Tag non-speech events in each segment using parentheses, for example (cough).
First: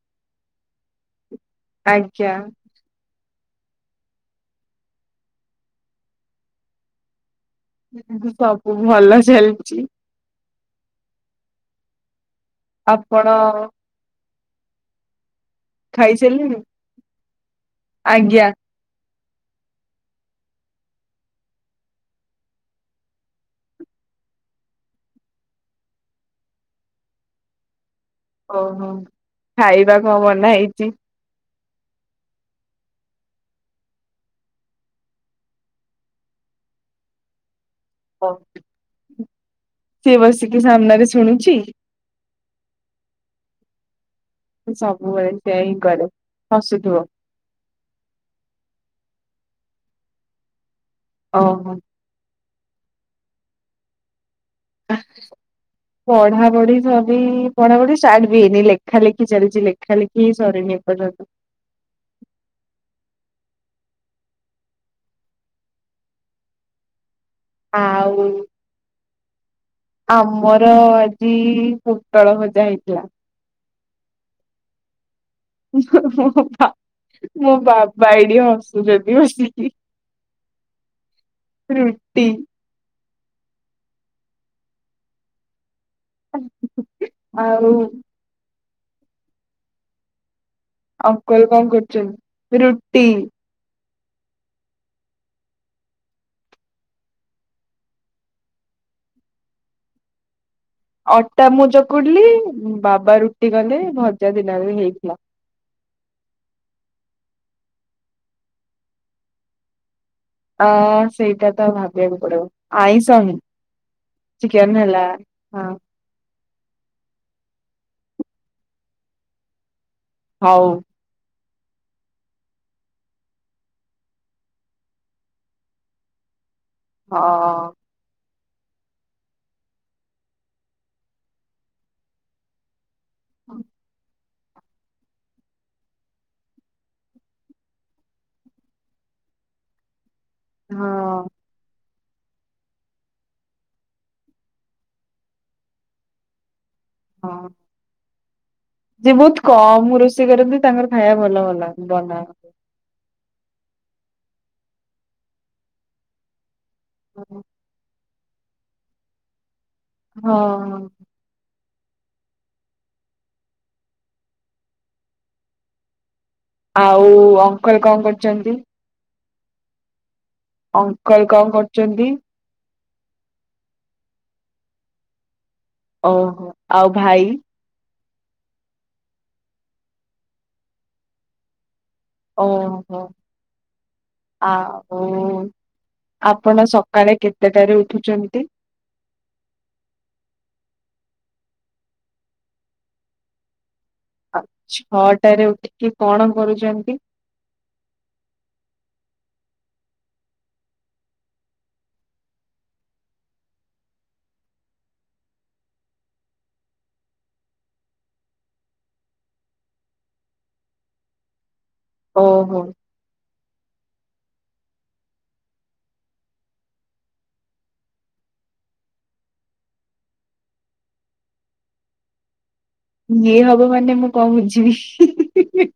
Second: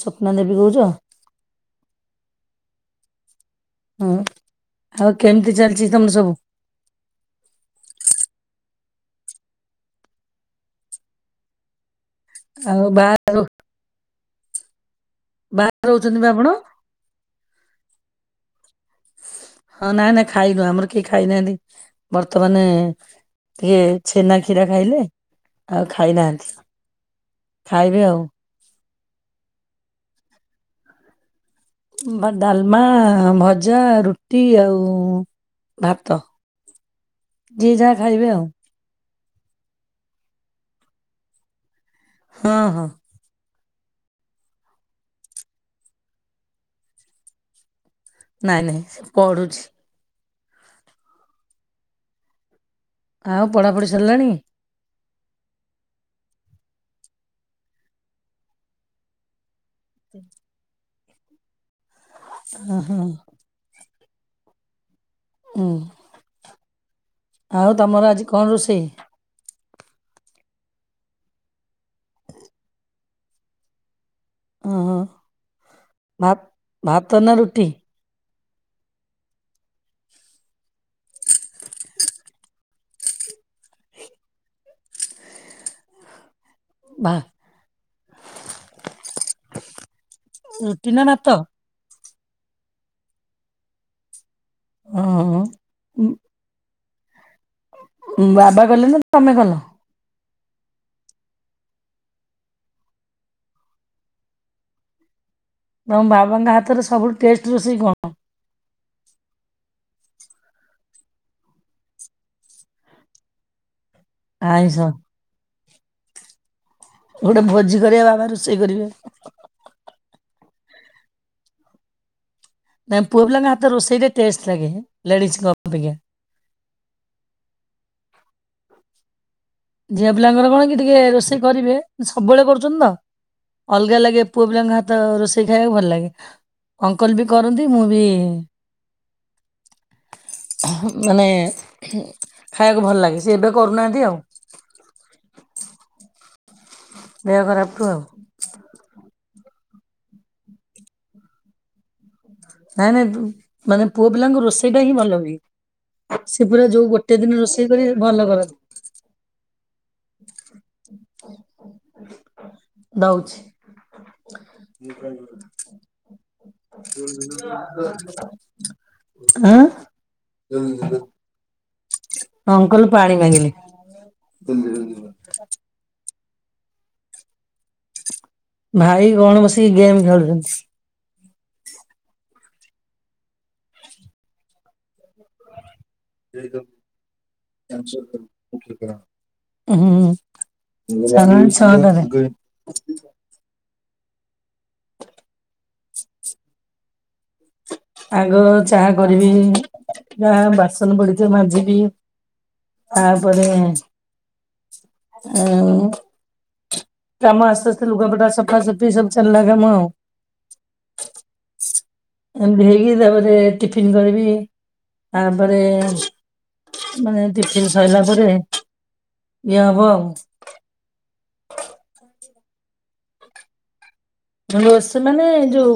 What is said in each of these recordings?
ସ୍ୱପ୍ନା ଦେବୀ କହୁଚ। ଆଜ୍ଞା। ହୁଁ ଆଉ କେମିତି ଚାଲିଛି ତମ ସବୁ। ସବୁ ଭଲ ଚାଲିଚି। ଆଉ ଆପଣ ଅ ବାଆରେ ରହୁଛନ୍ତି ବା ଆପଣ? ଆଜ୍ଞା। ହଁ ନାଇ ନାଇ ଖାଇନୁ ଆମର କେହି ଖାଇନାହାନ୍ତି ବର୍ତ୍ତମାନେ ଟିକେ ଛେନା କ୍ଷୀରା ଖାଇଲେ ଆଉ ଖାଇନାହାନ୍ତି ଖାଇବେ ଆଉ ଓ ହୋ। ଖାଇବା କଓଁ ବନାହେଇଛି? ଡାଲମା ଭଜା ରୁଟି ଆଉ ଭାତ। ଯିଏ ଯାହା ଖାଇବେ ଆଉ ସେ ବସିକି ସାମ୍ନାରେ ଶୁଣୁଚି ହଁ ହଁ। ସବୁବେଳେ ସେୟା ହିଁ କରେ ହସୁଥିବ। ନାଇଁ ନାଇଁ ସେ ପଢୁଛି। ଓହୋ। ଆଉ ପଢ଼ାପଢ଼ି ସାରିଲାଣି। (unintelligible) ପଢ଼ାପଢ଼ି ସବି ପଢ଼ାପଢ଼ି ଷ୍ଟାର୍ଟ ବି ହେଇନି ଲେଖା ଲେଖି ଚାଲିଛି ଲେ ଖାଲି କି ସରିଯାଇ (unintelligible) ଉହଁ। ହୁଁ। ଆଉ ତମର ଆଜି କଣ ରୋଷେଇ? ଆମର ଅ ଆଜି ଇ ପୋଟଳ ଭଜା ହେଇଥିଲା। ଓହୋ। ମୋ ମୋ ଭାତ ବାପ ନା ରୁଟି ବାପା ଏଠି ହସ୍ (unintelligible) ରୁଟି। (inaudible) ହୁଁ ହୁଁ ଭା ଆଉ ରୁଟି ନା ଭାତ ଅଙ୍କଲ କଣ କରୁଛନ୍ତି। ରୁଟି। ହଁ ଅ। ବାବା ଗଲେ ନା ତମେ କଲ ଅଟା ମଜ କଡିଲି ବାବା ରୁଟି କଲେ ଭଜା ଦିନରେ ହେଇଥିଲା। ତମ ବାବାଙ୍କ ହାତରେ ସବୁଠୁ ଟେଷ୍ଟ ରୋଷେଇ କଣ? ଅ ସେଇଟା ତ ଭାବିବାକୁ ପଡିବ ଆଇଁଷ ହିଁ। ଆଇଁଷ ଚିକେନ ହେଲା ହଁ। ଗୋଟେ ଭୋଜି କରିବା ବାବା ରୋଷେଇ କରିବେ। ହଉ। ନଇ ପୁଅ ପିଲାଙ୍କ ହାତର ରୋଷେଇ ଟା ଟେଷ୍ଟ ଲାଗେ ଲଡିଜ୍ ଗପି ହଁ। ଝିଅ ପିଲାଙ୍କର କଣ କି ଟିକେ ରୋଷେଇ କରିବେ ସବୁବେଳେ କରୁଛନ୍ତି ତ। ଅଲଗା ଲାଗେ। ପୁଅ ପିଲାଙ୍କ ହାତ ରୋଷେଇ ଖାଇବାକୁ ଭଲ ଲାଗେ। ଅଙ୍କଲ୍ ବି କରନ୍ତି ମୁଁ ବି ହଁ ମାନେ ଖାଇବାକୁ ଭଲ ଲାଗେ। ସେ ଏବେ କରୁନାହାନ୍ତି ଆଉ। ଦେହ ହଁ ଖରାପ ଠୁ ଆଉ। (inaudible) ଯେ ବହୁତ କମ୍ ରୋଷେଇ କରନ୍ତି ତାଙ୍କର ଖାଇବା ଭଲ ଭଲ ବନା। ନାଇଁ ନାଇଁ ବୁ ମାନେ ପୁଅ ପିଲାଙ୍କର ରୋଷେଇଟା ହିଁ ଭଲ ହୁଏ। ସି ପୁରା ଯଉ ଗୋଟେ ଦିନ ରୋଷେଇ କରିବେ ଭଲ କରନ୍ତି। ହଁ। ଦଉଛି। ଆଉ ଅ କହିଲେ କଣ କରୁଛନ୍ତି? ଆଁ। ଅଙ୍କଲ କଣ କରୁ ଛନ୍ତି। ଅଁକଲ୍ ପାଣି ମଙ୍ଗିଲେ। ଓହୋ ଆଉ ଭାଇ। ଭାଇ କଣ ବସିକି ଗେମ୍ ଖେଳୁଛନ୍ତି। ଓ ହୋ ଆ ଓ ଆପଣ ସକାଳେ କେତେଟାରେ ଉଠୁଛନ୍ତି? ତା ମାନେ ଛଅ ଜଣ। ଛଅଟାରେ ଉଠିକି କଣ କରୁଛନ୍ତି? ଆଗ ଚାହା କରିବି ବା ବାସନ୍ ପଡିଛି ମାଜିବି ତାପରେ ହୁଁ। କାମ ଆସ୍ତେ ଆସ୍ତେ ଲୁଗାପଟା ସଫା ସଫି ସବୁ ଚଲିଲା କାମ ଆଉ। ଓହୋ ଏମିତି ହେଇକି ତାପରେ ଟିଫିନ କରିବି। ଇ ତାପରେ ମାନେ ଟିଫିନ ସରିଲା ପରେ ଇଏ ହବ ଆଉ। ଇଏ ହବ ମାନେ ମୁଁ କଣ ବୁଝିବି ରୋଷେଇ ମାନେ ଯୋଉ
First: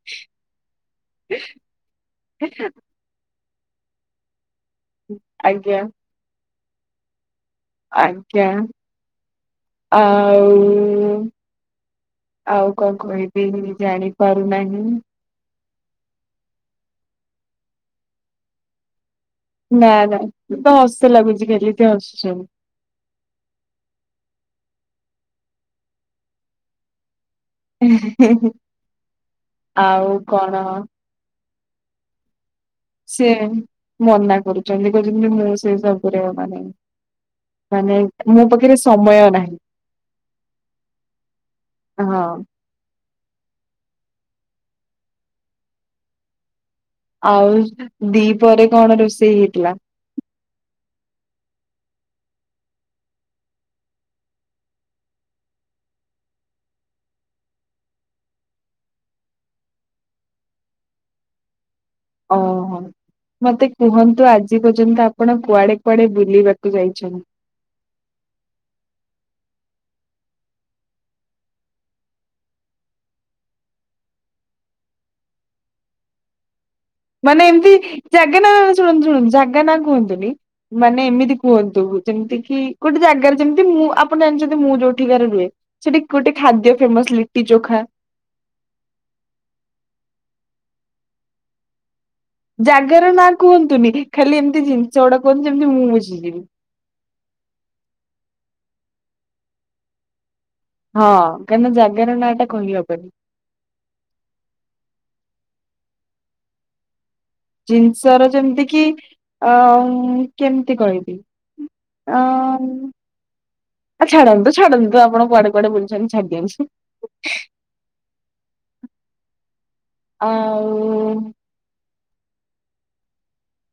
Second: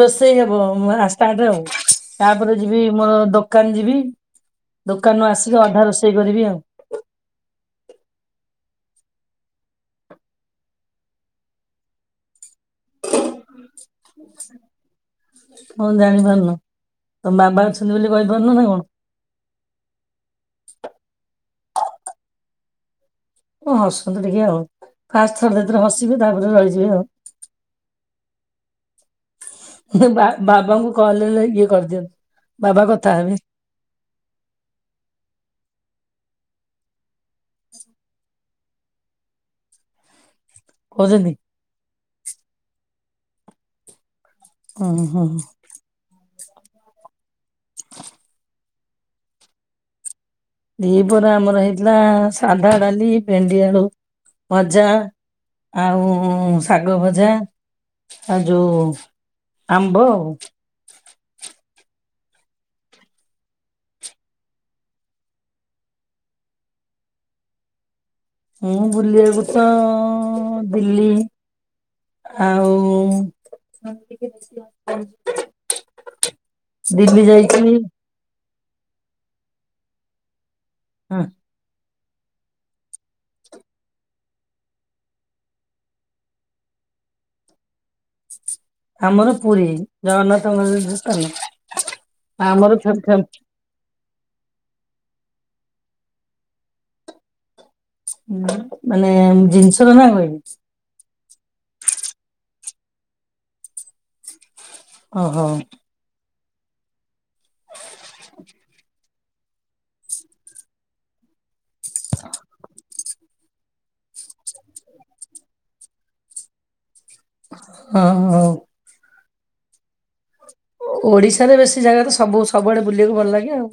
ରୋଷେଇ ହବ ମୋ ଷ୍ଟାର୍ଟ ଆଉ ତାପରେ ଯିବି ମୋର ଦୋ କାନ ଜିବୀ। ଦୋକାନରୁୁ ଆସିକି ଆଜ୍ଞା ଅଧା ରୋଷେଇ କରିବି ଆଉ। ଆଜ୍ଞା ଆଉ ଆଉ କଣ କହିବି। ଜାଣିପାରୁନାହିଁ। ହଁ ଜାଣିପାରୁନୁ ତମ ବାବା ଅଛନ୍ତି ବୋଲି କହିପାରୁନୁ ନା କଣ? ନାଁ ନାଁ ତ ହସ ଲାଗୁଛି ଖଲି ତ ହସଛନ୍ତି। ହଁ ହସନ୍ତୁ ଟିକେ ଆଉ ଫାଷ୍ଟ ଥରେ ଦିଥର ହସିବେ ତାପରେ ରହିଯିବେ ଆଉ। ଆଉ କଣ? କରଦିଅନି ସିଏ ମନା କରୁଛନ୍ତି କହୁଛନ୍ତି ମୋ ସେ ସବୁରେ ବ ନାହିଁ ମାନେ ମୋ ପାଖରେ ସମୟ ନାହିଁ। କହୁଛନ୍ତି। ହଁ ହ ହୋ। ଆଉ ଦିପହରେ କଣ ରୋଷେଇ ହେଇଥିଲା? ଦି ପହରେ ଆମର ହେଇଥିଲା ସାଧା ଡାଲି ଭେଣ୍ଡି ଆଳୁ ଭଜା ଆଉ ଶାଗ ଭଜା ଆଉ ଯୋଉ ଆମ୍ବ ଆଉ। ଓହୋ ମତେ କୁହନ୍ତୁ ଆଜି ପର୍ଯ୍ୟନ୍ତ ଆପଣ କୁଆଡେ କୁଆଡେ ବୁଲିବାକୁ ଯାଇଛନ୍ତି? ମୁଁ ବୁଲିବାକୁ ତ ଦିଲ୍ଲୀ ଆଉ ଦିଲ୍ଲୀ ମାନେ ଏମିତି ଯାଇଥିଲି ଜାଗ ନା ଶୁଣନ୍ତୁ ଶୁଣନ୍ତୁ ଜାଗା ନା କୁହନ୍ତୁନି। ମାନେ ହଁ ଏମିତି କୁହନ୍ତୁ ଯେମିତି କି ଗୋଟେ ଜାଗାରେ ଯେମିତି ମୁଁ ଆପଣ ଜାଣିଛନ୍ତି ମୁଁ ଯୋଉଠିକାରେ ରୁହେ ସେଠି ଗୋଟେ ଖାଦ୍ୟ ଫେମସ ଲିଟି ଚୋଖା। ଆମର ପୁରୀ ଜଗନ୍ନାଥ ମନ୍ଦିର ସ୍ଥାନ ଆମର ଫେ ଜାଗାର ଫେ ନାଁ କୁହନ୍ତୁନି ଖାଲି ଏମିତି ଜିନିଷ ଗୁଡା କୁହନ୍ତୁ ତ ମୁଁ ମୁଝିଯିବି। ମାନେ ଜିନିଷ ର ନା କହିବି? ହଁ କାହିଁନା ଜାଗାର ନାଁ ଟା କହିହବନି। ଓହୋ। ଜିନିଷ ର ଯେମିତି କିି ଆ କେମିତି କହିବି? ହଁ। ଆ ଛାଡନ୍ତୁ ଛାଡନ୍ତୁ ତ ଆପଣ କୁଆଡେ କୁଆଡେ ବୁଲଛନ୍ତି ଛାଡିଦିଅନ୍ତୁ। ହଁ ଓ ଆଉ ଓଡିଶାରେ ବେଶୀ ଜାଗା ରେ ସବୁ ସବୁଆଡେ ବୁଲିବାକୁ ଭଲ ଲାଗେ ଆଉ।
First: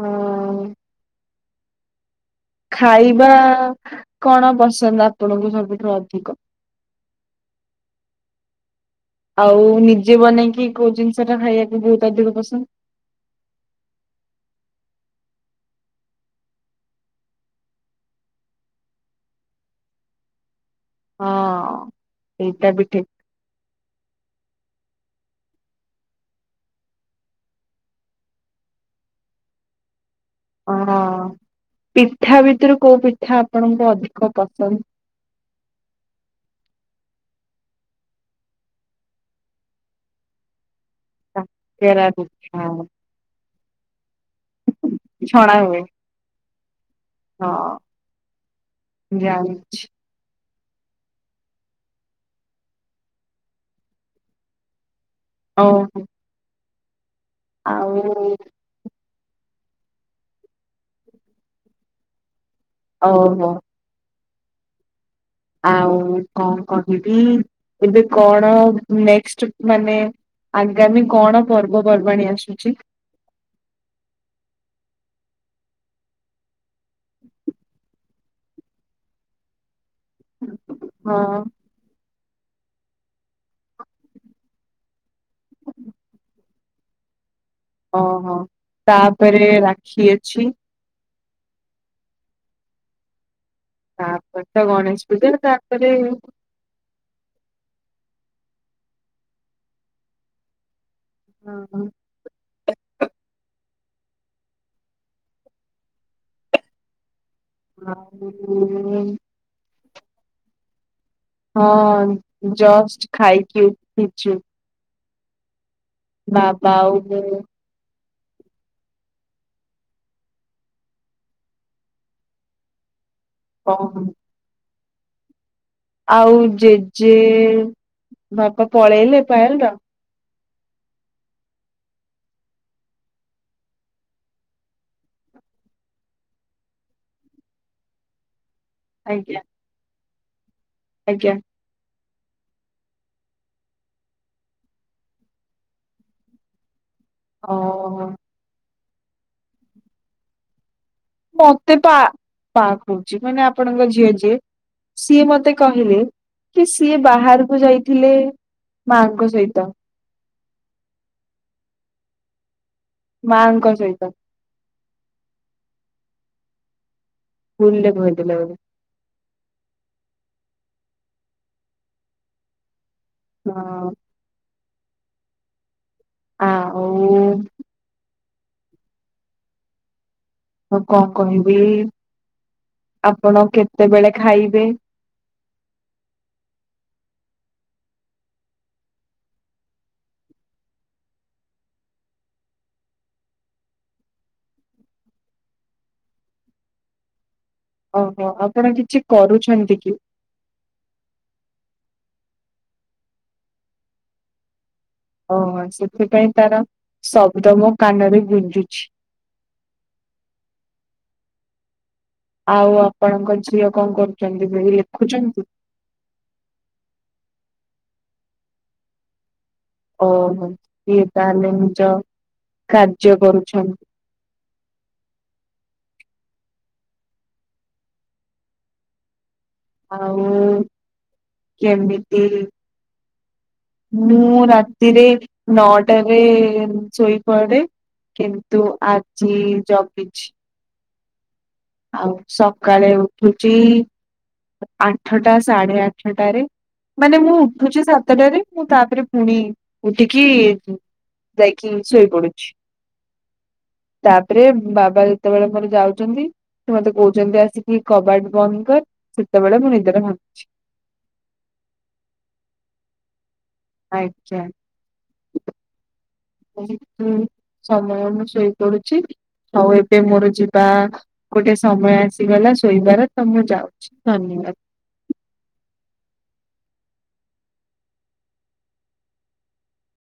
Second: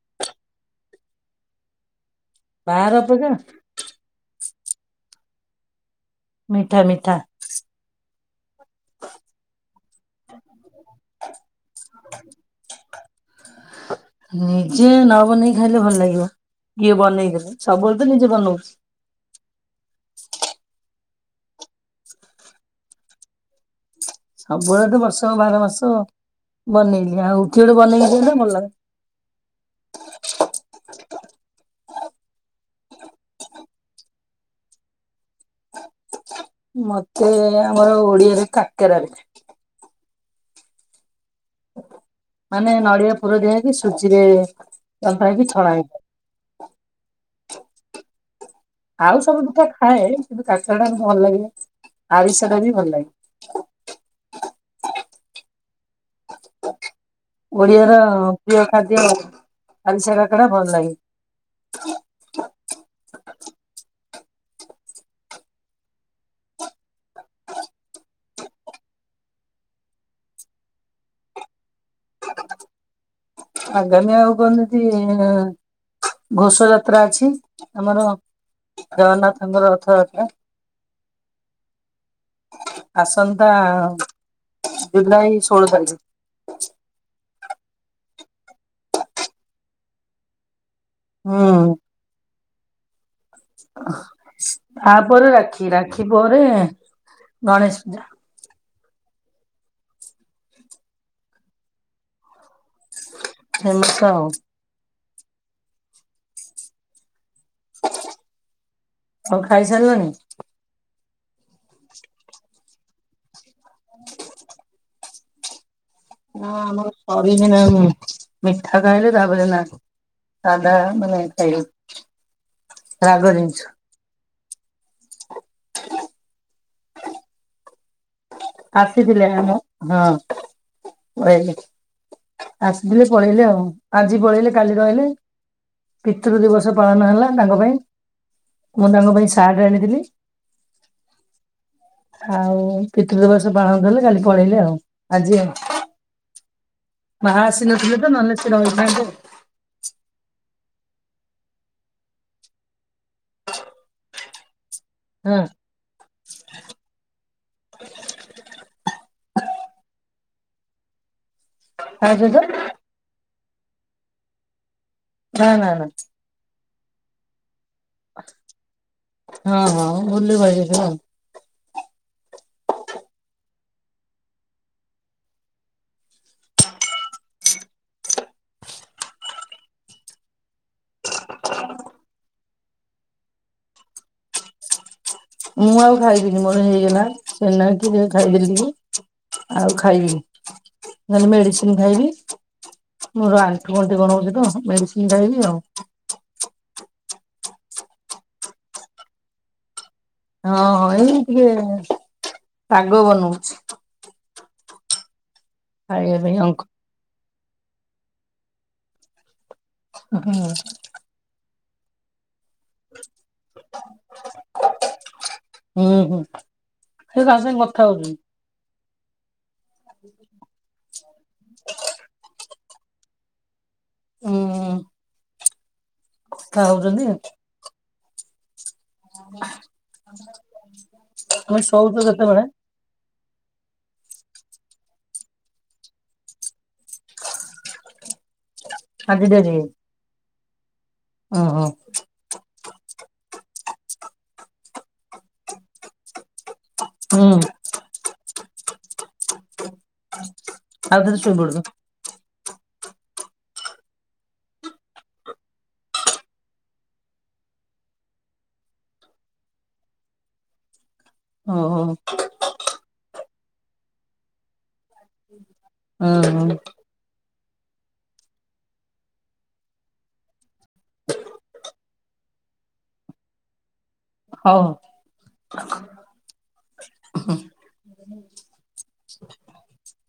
ହଉ ବାହାର ଖାଇବା ଅପେକ୍ଷା କଣ ବସ ପସନ୍ଦ ଆପଣଙ୍କୁ ସବୁଠାରୁ? ମିଠା ମିଠା ଆଉ ନିଜେ ବନେଇକି କୋଉ ଜିନିଷ ଟା ଖାଇବାକୁ ବହୁତ ଅଧିକ ପସନ୍ଦ? ବନେଇକି ଖାଇଲେ ଭଲ ଲାଗିବ, କିଏ ବନେଇଦେଲେ? ସବୁବେଳେ ତ ନିଜେ ବନଉଛି। ହଁ ଏଇଟା ବି ଠିକ। ସବୁବେଳେ ତ ବର୍ଷକ ବାର ମାସ ବନେଇଲି ଆଉ କିଏ ଗୋଟେ ବନେଇକି ଦେଲେ ଭଲ ଲାଗନ୍ତା। ହ ପିଠା ଭିତରୁ କୋଉ ପିଠା ଆପଣଙ୍କୁ ଅଧିକ ପସନ୍ଦ? ମତେ ଆମର ଓଡିଆରେ କାକେରା ପିଠା। କାକେରା ପିଠା ମାନେ ନଡ଼ିଆ ପୁର ଦିଆ ହେଇ ସୁଜି ଇଏ ଯନ୍ତା ହେଇକି ଛଣା ହେଇ ହଁ। ଆଉ ସବୁ ପିଠା ଜାଣିଚି ଖାଏ। କିନ୍ତୁ କାକରା ଟା ବି ଭଲ ଲାଗେ, ଆରିଶ ଟା ବି ଭଲ ଲାଗେ। ଓହୋ। ଓଡିଆ ର ଆଉ ପ୍ରିୟ ଖାଦ୍ୟ ଆରିଶା କାକରା ଭଲ ଲାଗେ। ଓହୋ। ଆଉ କଣ କହିବି ଏବେ କଣ ନେକ୍ସଟ ମାନେ ଆଗାମୀ କଣ ପର୍ବପର୍ବାଣୀ ଆସୁଛି? ଆଗାମୀ ଆଉ କେମିତି ଘୋଷଯାତ୍ରା ଅଛି ଆମର ଜଗନ୍ନାଥଙ୍କର ରଥ ହଁ। ଆସନ୍ତା ଜୁଲାଇ ଷୋହଳ ତାରିଖ। ଓହୋ ତାପରେ ରାକ୍ଷୀ ଅଛି। ହୁଁ। ତାପରେ ତ ଗଣେଶ ପୂଜା ତାପରେ ରାକ୍ଷୀ, ତାପରେ ରାକ୍ଷୀ ପରେ, ଗଣେଶ ପୂଜା। ହଁ ହଁ। (unintelligible) (unintelligible) ସାରିଲଣି? ହଁ ଜଷ୍ଟ ଖାଇ (unintelligible) ନା ଆମର ଆଉ ମୁଁ କରିନାହୁଁ। ମିଠା ଖାଇଲେ ତାପରେ ନା, ସାଧା ମାନେ ଖାଇଲେ। ରାଗରେ କଣ ଆଉ ଜେଜେ ବାପା ପଳେଇଲେ (inaudible) ପେଇ ଆସିଥିଲି ପଳେଇଲେ, ଆଉ ଆଜି ପଳେଇଲେ କାଲି ରହିଲେ, ପିତୃ ଦିବସ ପାଳନ ହେଲା, ତାଙ୍କ ପାଇଁ। ମୁଁ ତାଙ୍କ ପାଇଁ ଆଜ୍ଞା ସାର୍ଟ ଆଣିଥିଲି। ଆଜ୍ଞା। ଆଉ କି ପିତୃ ଦିବସ ପାଳନ କଲେ କାଲି ପଳେଇଲେ ଆଉ। ଆଜି ଆଉ। ମାହା ଆସି ନଥିଲେ ଓହୋ ତ ନହେଲେ ସିଏ ରହି ନାଇଁ ତ ମତେ ପା ପା କହୁଛି ମାନେ ଆପଣଙ୍କ ଝିଅ ଯିଏ। ସିଏ ହଁ ମତେ କହିଲେ କି ସିଏ ବାହାରକୁ ଯାଇଥିଲେ ମାଙ୍କ ସହିତ। ଆଜି ତ ମାଙ୍କ ସହିତ। ନା ନା ନା। ସ୍କୁଲରେ କହିଥିଲେ ବୋଧେ। ବୁଲୁ ଭାଇ କହିଥିଲା ଆଉ। ହଁ। ଆଁ ଓଉ ମୁଁ କଣ କହିବି ଆପଣ କେତେବେଳେ ଖାଇବେ? ମୁଁ ଆଉ ଖାଇବିନି ମୋର ହେଇଗଲା। ସେନାକି ଖାଇଦେଲି ଟିକେ ଆଉ ଖାଇବିନି। ଖାଲି ମେଡିସିନ ଖାଇବି ମୋର ଆଣ୍ଠୁ ଗଣ୍ଠି କଣ ହଉଛି ତ ମେଡିସିନ ଖାଇବି ଆଉ। ଓହୋ ଆପଣ କିଛି କରୁଛନ୍ତି କି? ହଁ ଏଇ ଟିକେ ଶାଗ ବନଉଛି। ଓ ଆଚ୍ଛା ଖାଇବା ସେଥିପାଇଁ ପାଇଁ ତାର ଅଙ୍କ ସବ ମୁଁ ତ ମୋ କାନରେ ଗୁଞ୍ଜୁଛି। ହୁଁ। ଆଉ ଆପଣଙ୍କ ଝିଅ କଣ କରୁଛନ୍ତି ସେ ଲେଖୁଛନ୍ତି? ଥା ହଉଚି। ଓହୋ। ଏ ତାହେଲେ ନିଜ କାର୍ଯ୍ୟ କରୁଛନ୍। ହୁଁ ଉଁ। କଥା ହଉଛନ୍ତି? (unintelligible) ଆଉ ତମେ ଶୋଉଛ କେମିତି କେତେବେଳେ ମୁଁ ରାତିରେ ନଅଟାରେ ଶୋଇପଡେ କିନ୍ତୁ ଆଜି ଡେରି ହେଇଛି ଜଗିଛି। ଓହୋ ଆଉ ସକାଳେ ଉଠୁଚି ଆଠଟା ସାଢେ ଆଠଟାରେ ମାନେ ମୁଁ ହୁଁ ଉଠୁଛି ସାତଟାରେ ଉଠେ ମୁଁ ତାପରେ ପୁଣି ଉଠିକି ଆଉ ଥରେ ଶୋଇପଡୁଛ ଯାଇକି ଶୋଇ ପଡୁଛି। ତାପରେ ବାବା ଯେତେବେଳେ ମୋର ଯାଉଚନ୍ତି ସେ ମତେ କହୁଛନ୍ତି ଆସିକି କବାଟ ବନ୍ଦ କର ସେତେବେଳେ ମୋ ନିଦଟା ଭାଙ୍ଗୁଚି। ହଉ ହଉ। ଆଚ୍ଛା। ଅ ହଁ। ସମୟ ମୁଁ ଶୋଇପଡୁଛି ଆଉ ଏବେ ମୋର ଯିବା ଗୋଟେ ସମୟ ଆସିଗଲା ଶୋଇବାର ତ ମୁଁ ଯାଉଛି। ଧନ୍ୟବାଦ। ହଉ।